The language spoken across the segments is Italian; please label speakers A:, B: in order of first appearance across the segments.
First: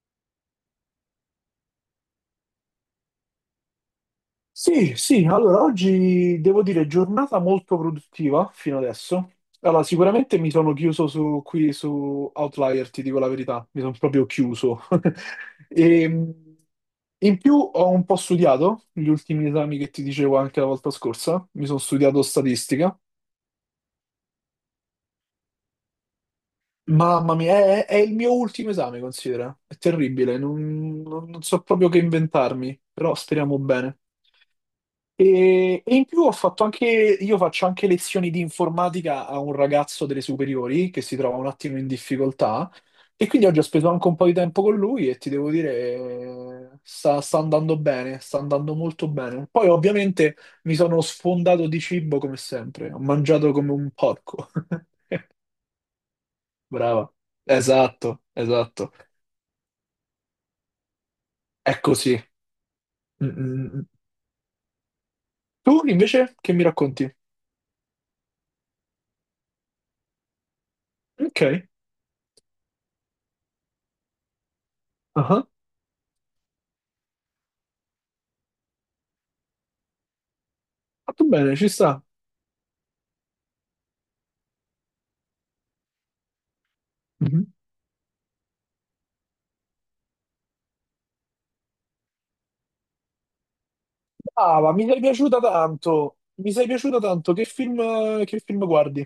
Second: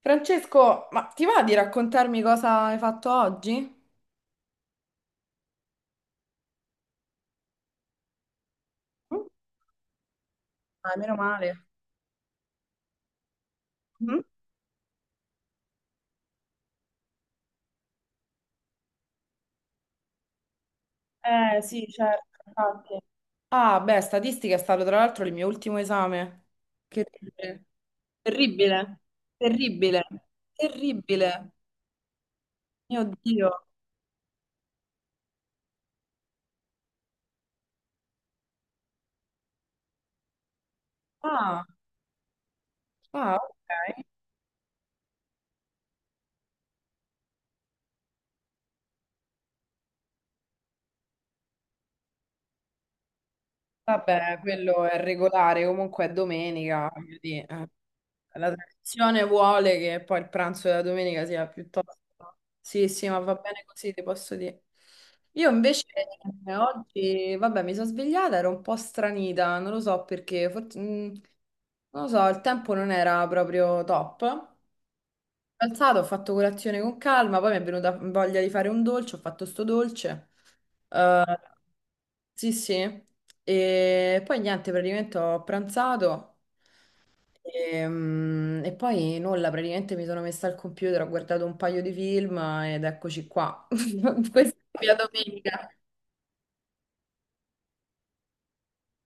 A: Francesco, ma ti va di raccontarmi cosa hai fatto oggi?
B: Sì, sì, allora oggi devo dire giornata molto produttiva fino
A: Mm?
B: adesso. Allora, sicuramente mi sono
A: Ah,
B: chiuso
A: meno
B: su,
A: male.
B: qui su Outlier, ti dico la verità, mi sono
A: Mhm.
B: proprio chiuso. E, in più ho un po' studiato gli ultimi esami che ti dicevo anche la volta scorsa,
A: Eh
B: mi sono
A: sì,
B: studiato
A: certo, infatti.
B: statistica.
A: Ah, beh, statistica è stato tra l'altro il mio ultimo esame. Che
B: Mamma mia,
A: orribile.
B: è il mio ultimo esame,
A: Terribile,
B: considera. È
A: terribile,
B: terribile, non
A: terribile.
B: so proprio che inventarmi,
A: Mio
B: però
A: Dio.
B: speriamo bene. E in più ho fatto anche, io faccio anche lezioni di informatica a un ragazzo delle superiori che si trova un
A: Ah,
B: attimo in difficoltà e
A: ah,
B: quindi oggi ho speso
A: ok.
B: anche un po' di tempo con lui e ti devo dire, sta andando bene, sta andando molto bene. Poi ovviamente mi sono sfondato di cibo come sempre, ho mangiato come un
A: Vabbè,
B: porco.
A: quello è regolare, comunque è domenica,
B: Brava.
A: quindi
B: Esatto,
A: la
B: esatto.
A: tradizione vuole che poi il pranzo della domenica sia
B: È
A: piuttosto.
B: così.
A: Sì, sì, ma
B: Mm,
A: va bene
B: mm, mm.
A: così, ti posso dire. Io
B: Tu
A: invece
B: invece che mi racconti?
A: oggi, vabbè, mi sono svegliata, ero un po' stranita, non lo so perché, forse,
B: Ok,
A: non lo so, il tempo non era proprio top.
B: ah,
A: Mi sono alzata, ho fatto colazione con calma, poi mi è venuta voglia di fare un dolce, ho fatto sto dolce. Eh,
B: fatto bene, ci sta.
A: sì, sì. E poi niente, praticamente ho pranzato e poi nulla, praticamente mi sono messa al computer, ho guardato un paio di film ed eccoci qua. Questa
B: Ah,
A: è
B: ma
A: la
B: mi
A: mia
B: sei piaciuta
A: domenica.
B: tanto. Mi sei piaciuta tanto. Che film guardi?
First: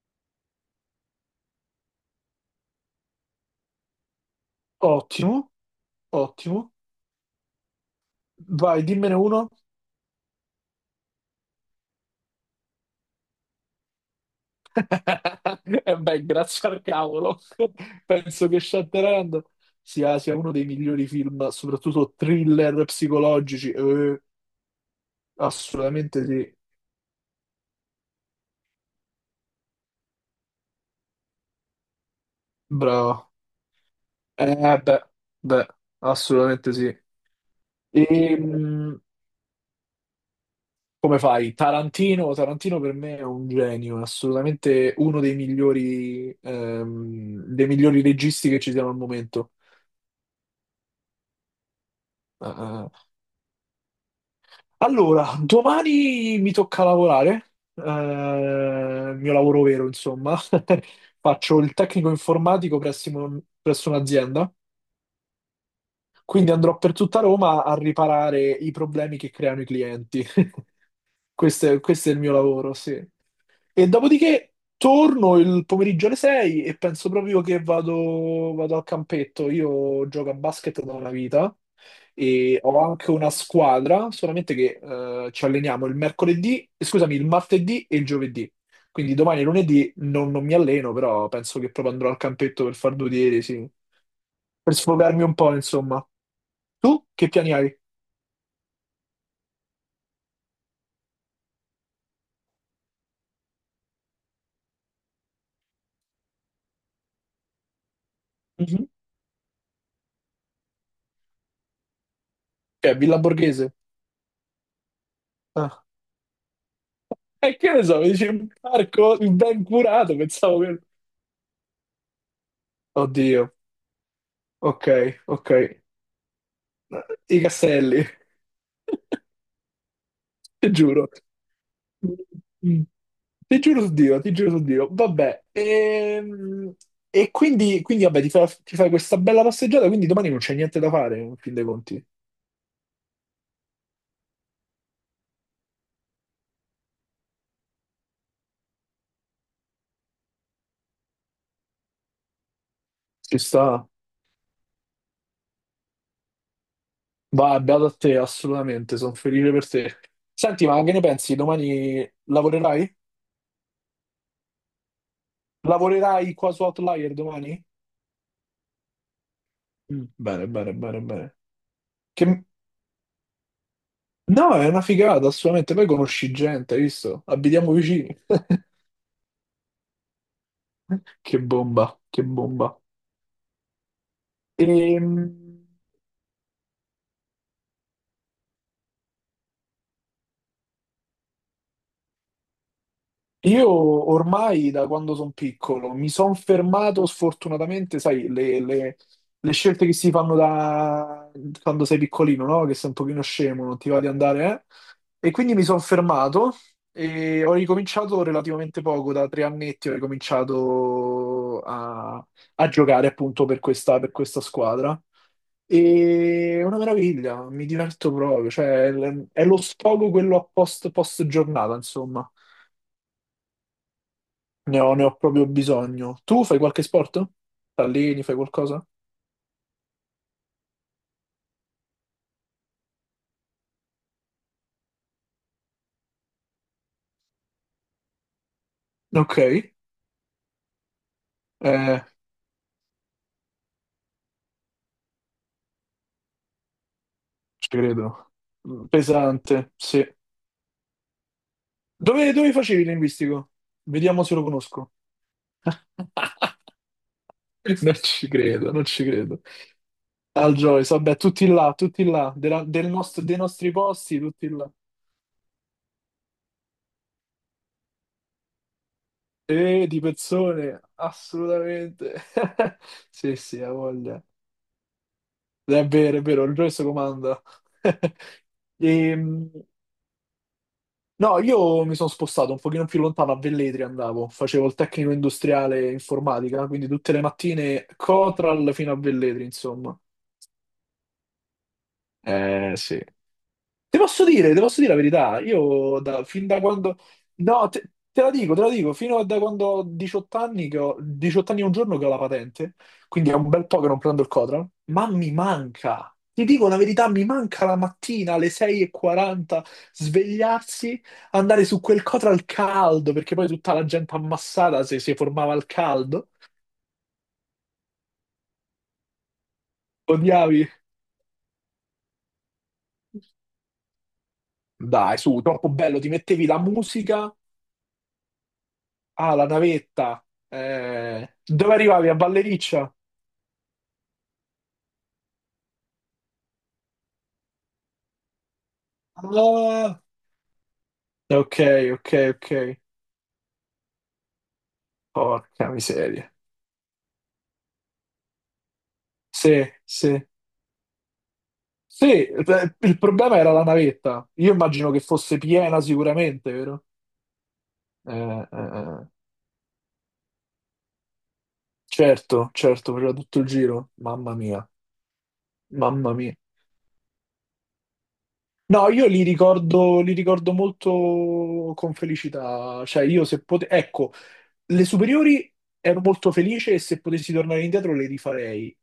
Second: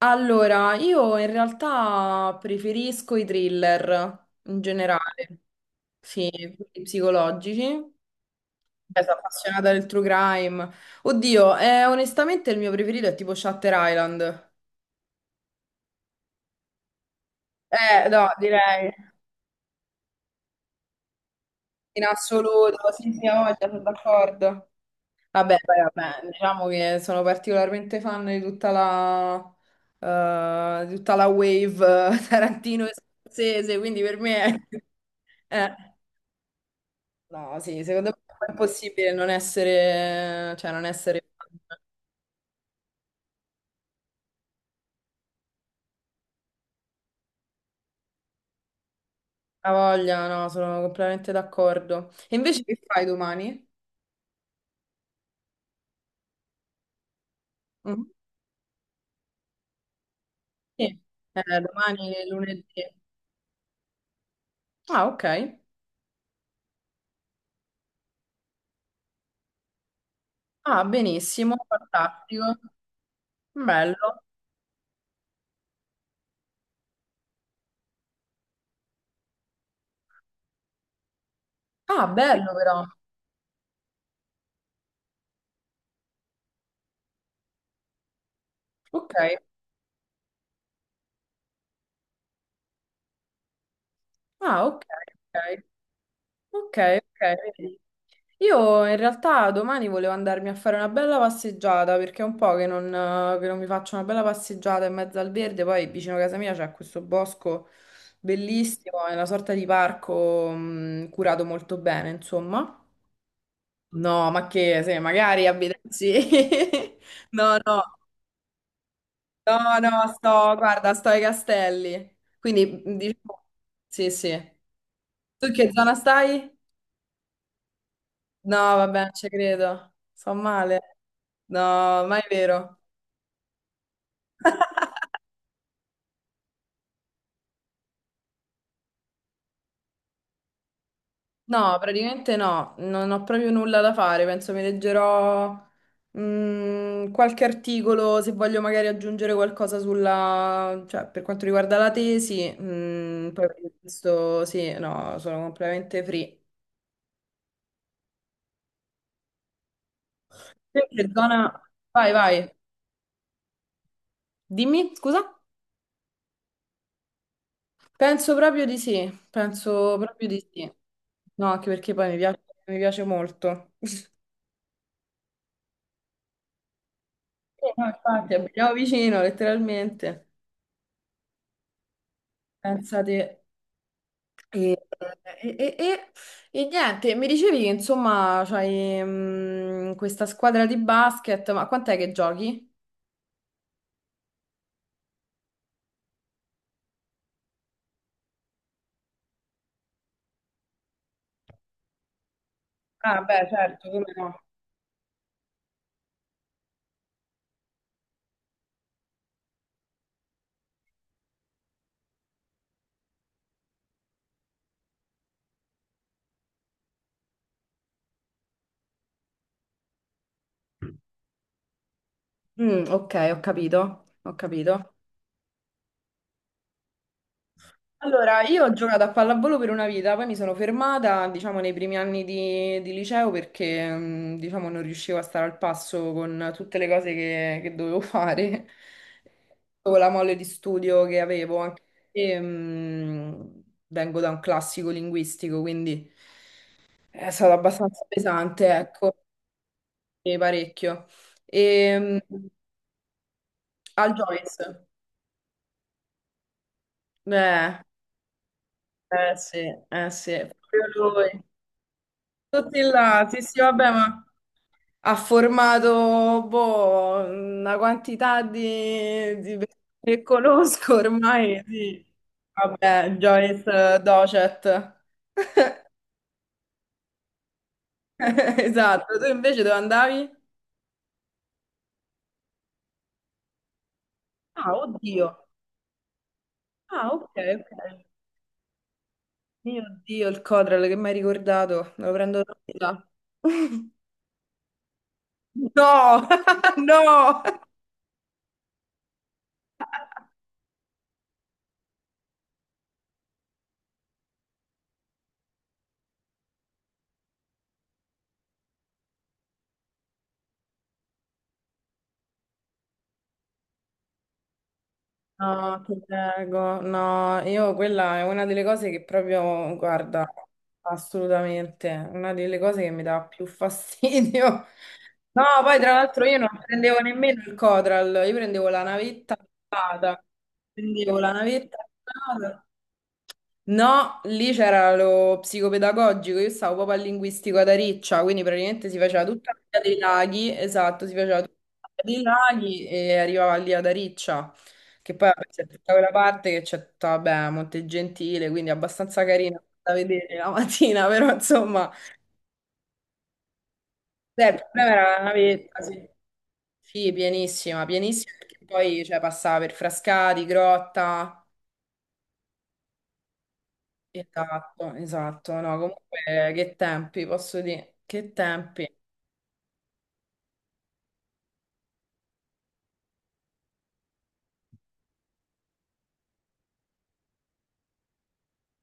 A: Allora, io in realtà preferisco i thriller in generale,
B: Ottimo,
A: sì,
B: ottimo.
A: quelli psicologici.
B: Vai,
A: Cioè,
B: dimmene
A: sono
B: uno.
A: appassionata del true crime. Oddio, onestamente il mio preferito è tipo Shutter Island.
B: E beh, grazie al cavolo.
A: No,
B: Penso che
A: direi.
B: Shutter Island sia uno dei migliori film,
A: In
B: soprattutto thriller
A: assoluto, sì, sì, ho voglia,
B: psicologici.
A: sono d'accordo. Vabbè, poi,
B: Assolutamente
A: vabbè,
B: sì.
A: diciamo che sono particolarmente fan di tutta la wave Tarantino e
B: Bravo.
A: Scorsese, quindi per me
B: Beh,
A: è.
B: beh,
A: Eh,
B: assolutamente sì.
A: no, sì, secondo me è
B: Ehm,
A: impossibile non essere, cioè, non
B: Come
A: essere
B: fai?
A: fan.
B: Tarantino, Tarantino per me è un genio, è assolutamente uno dei migliori registi che ci siano al momento.
A: Ha voglia, no, sono completamente d'accordo. E invece che fai
B: Eh.
A: domani?
B: Allora, domani mi tocca lavorare,
A: Mhm.
B: il mio lavoro vero, insomma.
A: Sì.
B: Faccio il tecnico
A: Domani è lunedì.
B: informatico presso presso un'azienda,
A: Ah, ok.
B: quindi andrò per tutta Roma a riparare i problemi che creano i clienti.
A: Ah, benissimo,
B: Questo è il mio
A: fantastico.
B: lavoro, sì. E
A: Bello.
B: dopodiché torno il pomeriggio alle 6 e penso proprio che vado al campetto. Io gioco a basket da una vita
A: Ah, bello
B: e ho
A: però.
B: anche una squadra, solamente che ci alleniamo il mercoledì, scusami, il martedì e il giovedì. Quindi
A: Ok.
B: domani e lunedì non mi alleno, però penso che proprio andrò al campetto per far due tiri, sì.
A: Ah,
B: Per
A: ok,
B: sfogarmi un po',
A: ok.
B: insomma.
A: Ok,
B: Tu che
A: ok.
B: piani hai?
A: Vedi. Io in realtà domani volevo andarmi a fare una bella passeggiata perché è un po' che non mi faccio una bella passeggiata in mezzo al verde. Poi vicino a casa mia c'è questo bosco
B: Mhm.
A: bellissimo, è una sorta di parco curato molto bene, insomma.
B: Che è Villa Borghese?
A: No, ma che se magari
B: Ah.
A: abitassi. No,
B: E che
A: no,
B: ne so, mi dici un parco ben
A: no, no,
B: curato, pensavo che.
A: guarda, sto ai castelli. Quindi diciamo,
B: Oddio,
A: sì, sì.
B: ok,
A: Tu
B: ok.
A: in che zona stai?
B: I castelli,
A: No, vabbè, non ci credo. Fa
B: ti
A: male.
B: giuro.
A: No, ma è vero.
B: Mm. Ti giuro su Dio, ti giuro su Dio. Vabbè, e, quindi vabbè, ti fai questa bella passeggiata, quindi domani non c'è niente da fare, in fin dei
A: No,
B: conti.
A: praticamente no, non ho proprio nulla da fare. Penso mi leggerò qualche articolo se voglio magari aggiungere qualcosa sulla, cioè, per quanto riguarda la tesi. mm,
B: Ci
A: poi per il
B: sta.
A: resto sì, no, sono completamente free.
B: Va, beato a te, assolutamente, sono felice per te. Senti, ma
A: Te,
B: che ne
A: che
B: pensi?
A: zona?
B: Domani
A: Vai, vai.
B: lavorerai?
A: Dimmi, scusa?
B: Lavorerai qua su Outlier domani?
A: Penso proprio di sì, penso
B: Mm.
A: proprio di
B: Bene,
A: sì.
B: bene, bene, bene.
A: No, anche perché poi mi piace
B: Che,
A: mi piace molto.
B: No, è una figata, assolutamente. Poi conosci gente, hai visto?
A: Sì,
B: Abitiamo
A: no,
B: vicini.
A: infatti, abitiamo vicino, letteralmente.
B: Che bomba, che bomba.
A: Pensate, e,
B: Ehm,
A: e- e- e- niente, mi dicevi che insomma c'hai questa squadra di basket, ma quant'è che giochi?
B: io ormai da quando sono piccolo mi sono fermato, sfortunatamente, sai, le scelte che si fanno da quando sei piccolino, no? Che sei un
A: Ah,
B: pochino
A: beh,
B: scemo, non ti
A: certo,
B: va di
A: come no.
B: andare, eh? E quindi mi sono fermato e ho ricominciato relativamente poco, da 3 annetti ho ricominciato a giocare appunto per questa squadra. E è una meraviglia, mi diverto proprio, cioè è lo sfogo quello a post giornata, insomma.
A: Mm, ok, ho capito, ho capito.
B: Ne ho proprio bisogno. Tu fai qualche sport? T'alleni, fai
A: Allora, io ho
B: qualcosa?
A: giocato a pallavolo per una vita, poi mi sono fermata, diciamo, nei primi anni di liceo perché, diciamo, non riuscivo a stare al passo con tutte le cose che dovevo fare,
B: Ok,
A: con la molle di studio che avevo, anche perché, vengo da un classico linguistico, quindi è stato
B: ci
A: abbastanza
B: credo.
A: pesante, ecco,
B: Pesante, sì.
A: e parecchio. E,
B: Dove, dove facevi il linguistico?
A: al
B: Vediamo se lo
A: Joyce,
B: conosco.
A: eh,
B: Non ci credo, non ci
A: eh
B: credo.
A: sì, eh sì,
B: Al Joyce,
A: proprio
B: vabbè,
A: lui.
B: tutti là,
A: Tutti là,
B: dei
A: sì, sì,
B: nostri
A: vabbè,
B: posti,
A: ma
B: tutti là.
A: ha formato boh, una quantità di persone
B: Di
A: che
B: pezzone,
A: conosco ormai, sì.
B: assolutamente.
A: Vabbè,
B: Sì, sì, ha
A: Joyce
B: voglia.
A: Docet.
B: È vero, il resto comanda.
A: Esatto, tu
B: Ehm,
A: invece dove andavi?
B: no, io mi sono spostato un pochino più lontano, a Velletri andavo, facevo
A: Ah,
B: il tecnico
A: oddio.
B: industriale informatica, quindi
A: Ah,
B: tutte le
A: ok,
B: mattine
A: ok.
B: Cotral fino a Velletri,
A: Mio
B: insomma.
A: Dio, il Codral che mi hai ricordato, me lo prendo da te
B: Sì.
A: là.
B: Ti posso dire la verità, io
A: No,
B: fin da quando.
A: no.
B: No, te la dico, te la dico, fino a da quando ho 18 anni, che ho 18 anni e un giorno che ho la patente, quindi è un bel po' che non prendo il Cotral, ma mi manca, ti dico la verità, mi manca la mattina alle 6:40 svegliarsi, andare su quel Cotral caldo, perché poi tutta la gente ammassata si formava al
A: No, ti
B: caldo.
A: prego, no, io quella è una delle cose che proprio, guarda,
B: Odiavi.
A: assolutamente, una delle cose che mi dà più fastidio.
B: Dai, su,
A: No,
B: troppo
A: poi tra
B: bello, ti
A: l'altro io
B: mettevi
A: non
B: la
A: prendevo
B: musica.
A: nemmeno il Codral, io prendevo la
B: Ah,
A: navetta
B: la
A: privata,
B: navetta.
A: prendevo la
B: Dove
A: navetta
B: arrivavi? A
A: privata.
B: Ballericcia?
A: No, lì c'era lo psicopedagogico, io stavo proprio al linguistico ad Ariccia, quindi praticamente si faceva tutta la via dei
B: Ah,
A: laghi, esatto, si faceva tutta
B: ok,
A: la
B: ok,
A: via dei
B: ok.
A: laghi e arrivava lì ad Ariccia, che poi vabbè, c'è
B: Porca
A: tutta quella
B: miseria.
A: parte che c'è tutta, vabbè, Montegentile, quindi abbastanza carina
B: Sì,
A: da
B: sì.
A: vedere la mattina, però insomma,
B: Sì, il problema era la navetta. Io
A: il problema
B: immagino che
A: era la
B: fosse
A: navetta,
B: piena
A: sì.
B: sicuramente, vero?
A: Sì, pienissima,
B: Eh,
A: pienissima,
B: eh,
A: perché poi
B: eh.
A: cioè, passava per Frascati, Grotta.
B: Certo, certo, faceva tutto il giro. Mamma mia,
A: Esatto, esatto, no,
B: mamma mia.
A: comunque che tempi, posso dire, che tempi.
B: No, io li ricordo molto con felicità. Cioè, io se potevo, ecco, le superiori ero molto felice e se potessi tornare indietro le rifarei.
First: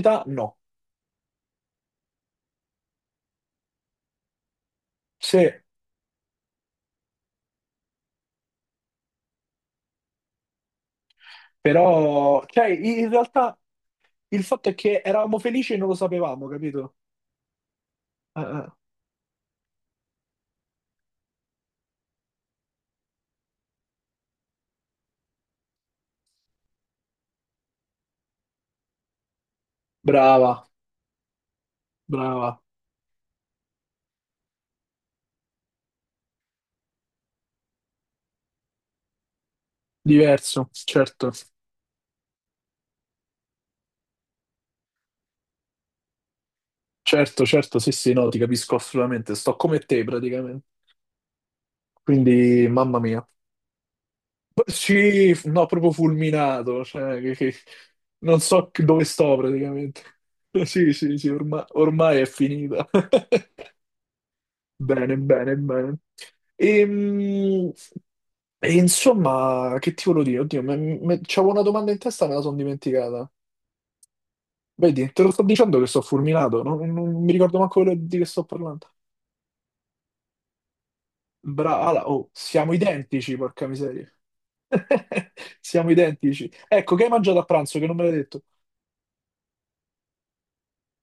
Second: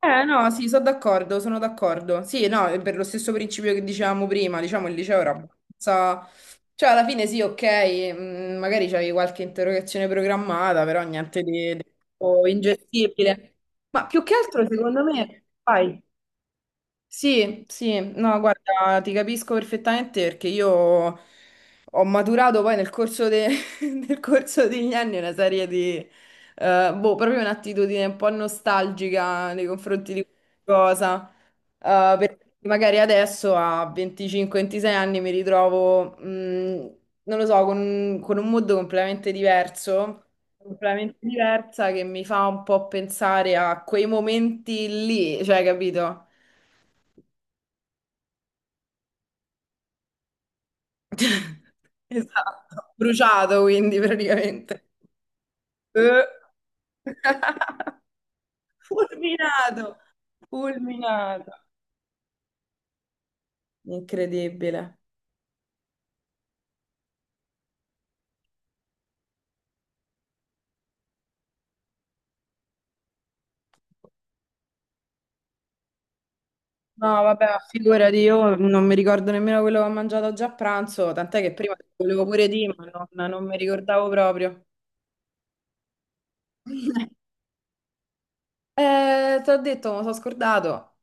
A: Eh no,
B: no.
A: sì, sono d'accordo, sono d'accordo. Sì, no, è per lo stesso principio che dicevamo prima, diciamo il liceo era
B: Se,
A: abbastanza. Cioè, alla fine sì, ok, magari c'avevi qualche interrogazione programmata, però niente di
B: però,
A: troppo
B: cioè, in
A: ingestibile.
B: realtà
A: Ma più che
B: il
A: altro,
B: fatto è che
A: secondo
B: eravamo
A: me,
B: felici e non lo
A: vai.
B: sapevamo, capito?
A: Sì, sì, no,
B: Eh.
A: guarda, ti capisco perfettamente perché io ho maturato poi nel corso degli anni una serie di, boh, proprio un'attitudine un po' nostalgica nei confronti di
B: Brava,
A: qualcosa. Cosa, perché
B: brava.
A: magari adesso a 25-26 anni mi ritrovo, non lo so, con un mood completamente diverso,
B: Diverso,
A: completamente
B: certo.
A: diversa che mi fa un po' pensare a quei momenti lì, cioè, capito?
B: Certo, certo, sì, sì, no, ti capisco assolutamente. Sto come te praticamente. Quindi,
A: Esatto,
B: mamma mia.
A: bruciato quindi praticamente.
B: Sì, no, proprio
A: Eh.
B: fulminato, cioè, non so dove sto
A: Fulminato,
B: praticamente. Sì, sì, sì,
A: fulminato.
B: ormai è finita.
A: Incredibile.
B: Bene, bene, bene. Ehm, E, insomma, che ti volevo dire? Oddio, c'avevo una domanda in testa, e me la sono dimenticata. Vedi, te lo sto dicendo che sto fulminato, non,
A: No,
B: non mi
A: vabbè,
B: ricordo manco quello
A: figurati,
B: di che sto
A: io non
B: parlando.
A: mi ricordo nemmeno quello che ho mangiato già a pranzo, tant'è che prima te lo
B: Brava,
A: volevo
B: oh,
A: pure
B: siamo
A: dire, ma non,
B: identici,
A: non mi
B: porca miseria.
A: ricordavo proprio.
B: Siamo identici. Ecco, che hai mangiato a pranzo che non me l'hai detto?
A: Te l'ho detto, mi sono scordato.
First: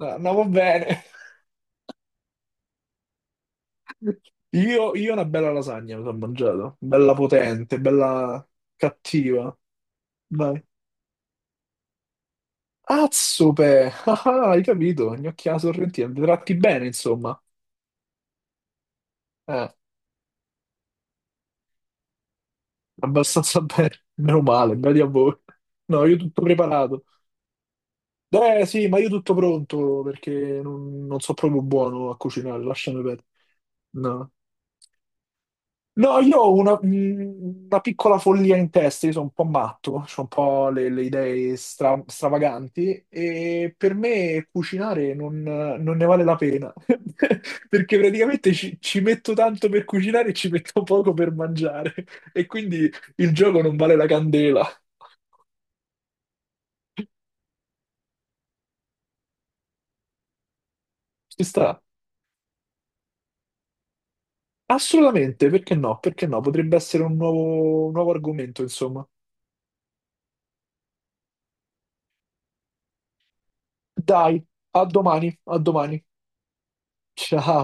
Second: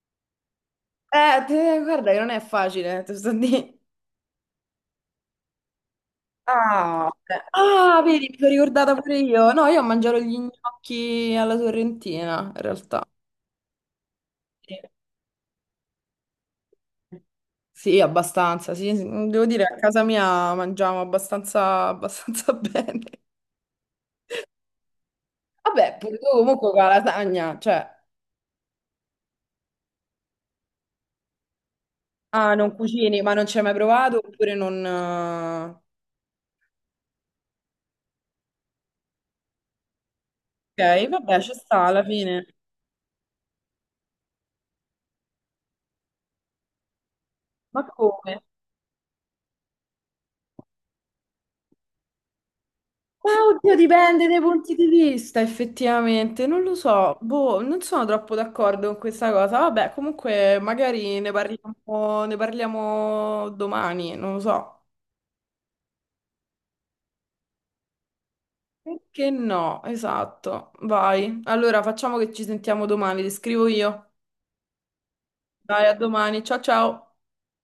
B: Ah, no, va bene.
A: Guarda che non è facile, te lo sto a dire.
B: Io una bella lasagna mi sono mangiato,
A: Ah,
B: bella
A: ok.
B: potente,
A: Ah, vedi, mi
B: bella
A: sono ricordata pure io.
B: cattiva.
A: No, io ho mangiato gli
B: Vai.
A: gnocchi alla sorrentina, in realtà.
B: Azzope! Ah, ah, hai
A: Sì,
B: capito? Gnocchia sorrentina, vi tratti bene, insomma.
A: sì, abbastanza. Sì, sì. Devo dire,
B: Eh,
A: a casa mia mangiamo abbastanza, abbastanza bene.
B: abbastanza bene, meno male, bravi a voi.
A: Vabbè,
B: No, io
A: pure tu
B: tutto
A: comunque con la
B: preparato.
A: lasagna, cioè.
B: Eh sì, ma io tutto pronto, perché non so proprio buono a
A: Ah,
B: cucinare,
A: non
B: lasciami
A: cucini,
B: perdere.
A: ma non ci hai mai provato
B: No.
A: oppure non.
B: No, io ho una piccola follia in testa, io sono un po' matto, ho un po' le
A: Ok, vabbè, ci
B: idee
A: sta alla fine.
B: stravaganti e per me cucinare non ne vale la pena.
A: Ma
B: Perché
A: come?
B: praticamente ci metto tanto per cucinare e ci metto poco per mangiare e quindi
A: Ah,
B: il gioco
A: oddio,
B: non vale la
A: dipende dai
B: candela.
A: punti di vista, effettivamente. Non lo so, boh, non sono troppo d'accordo con questa cosa. Vabbè, comunque, magari
B: Ci sta?
A: ne parliamo domani, non lo so.
B: Assolutamente, perché no? Perché no? Potrebbe essere un nuovo argomento, insomma.
A: Perché no? Esatto. Vai. Allora, facciamo che ci sentiamo domani, ti scrivo io.
B: Dai, a domani, a
A: Dai, a
B: domani.
A: domani. Ciao ciao.
B: Ciao.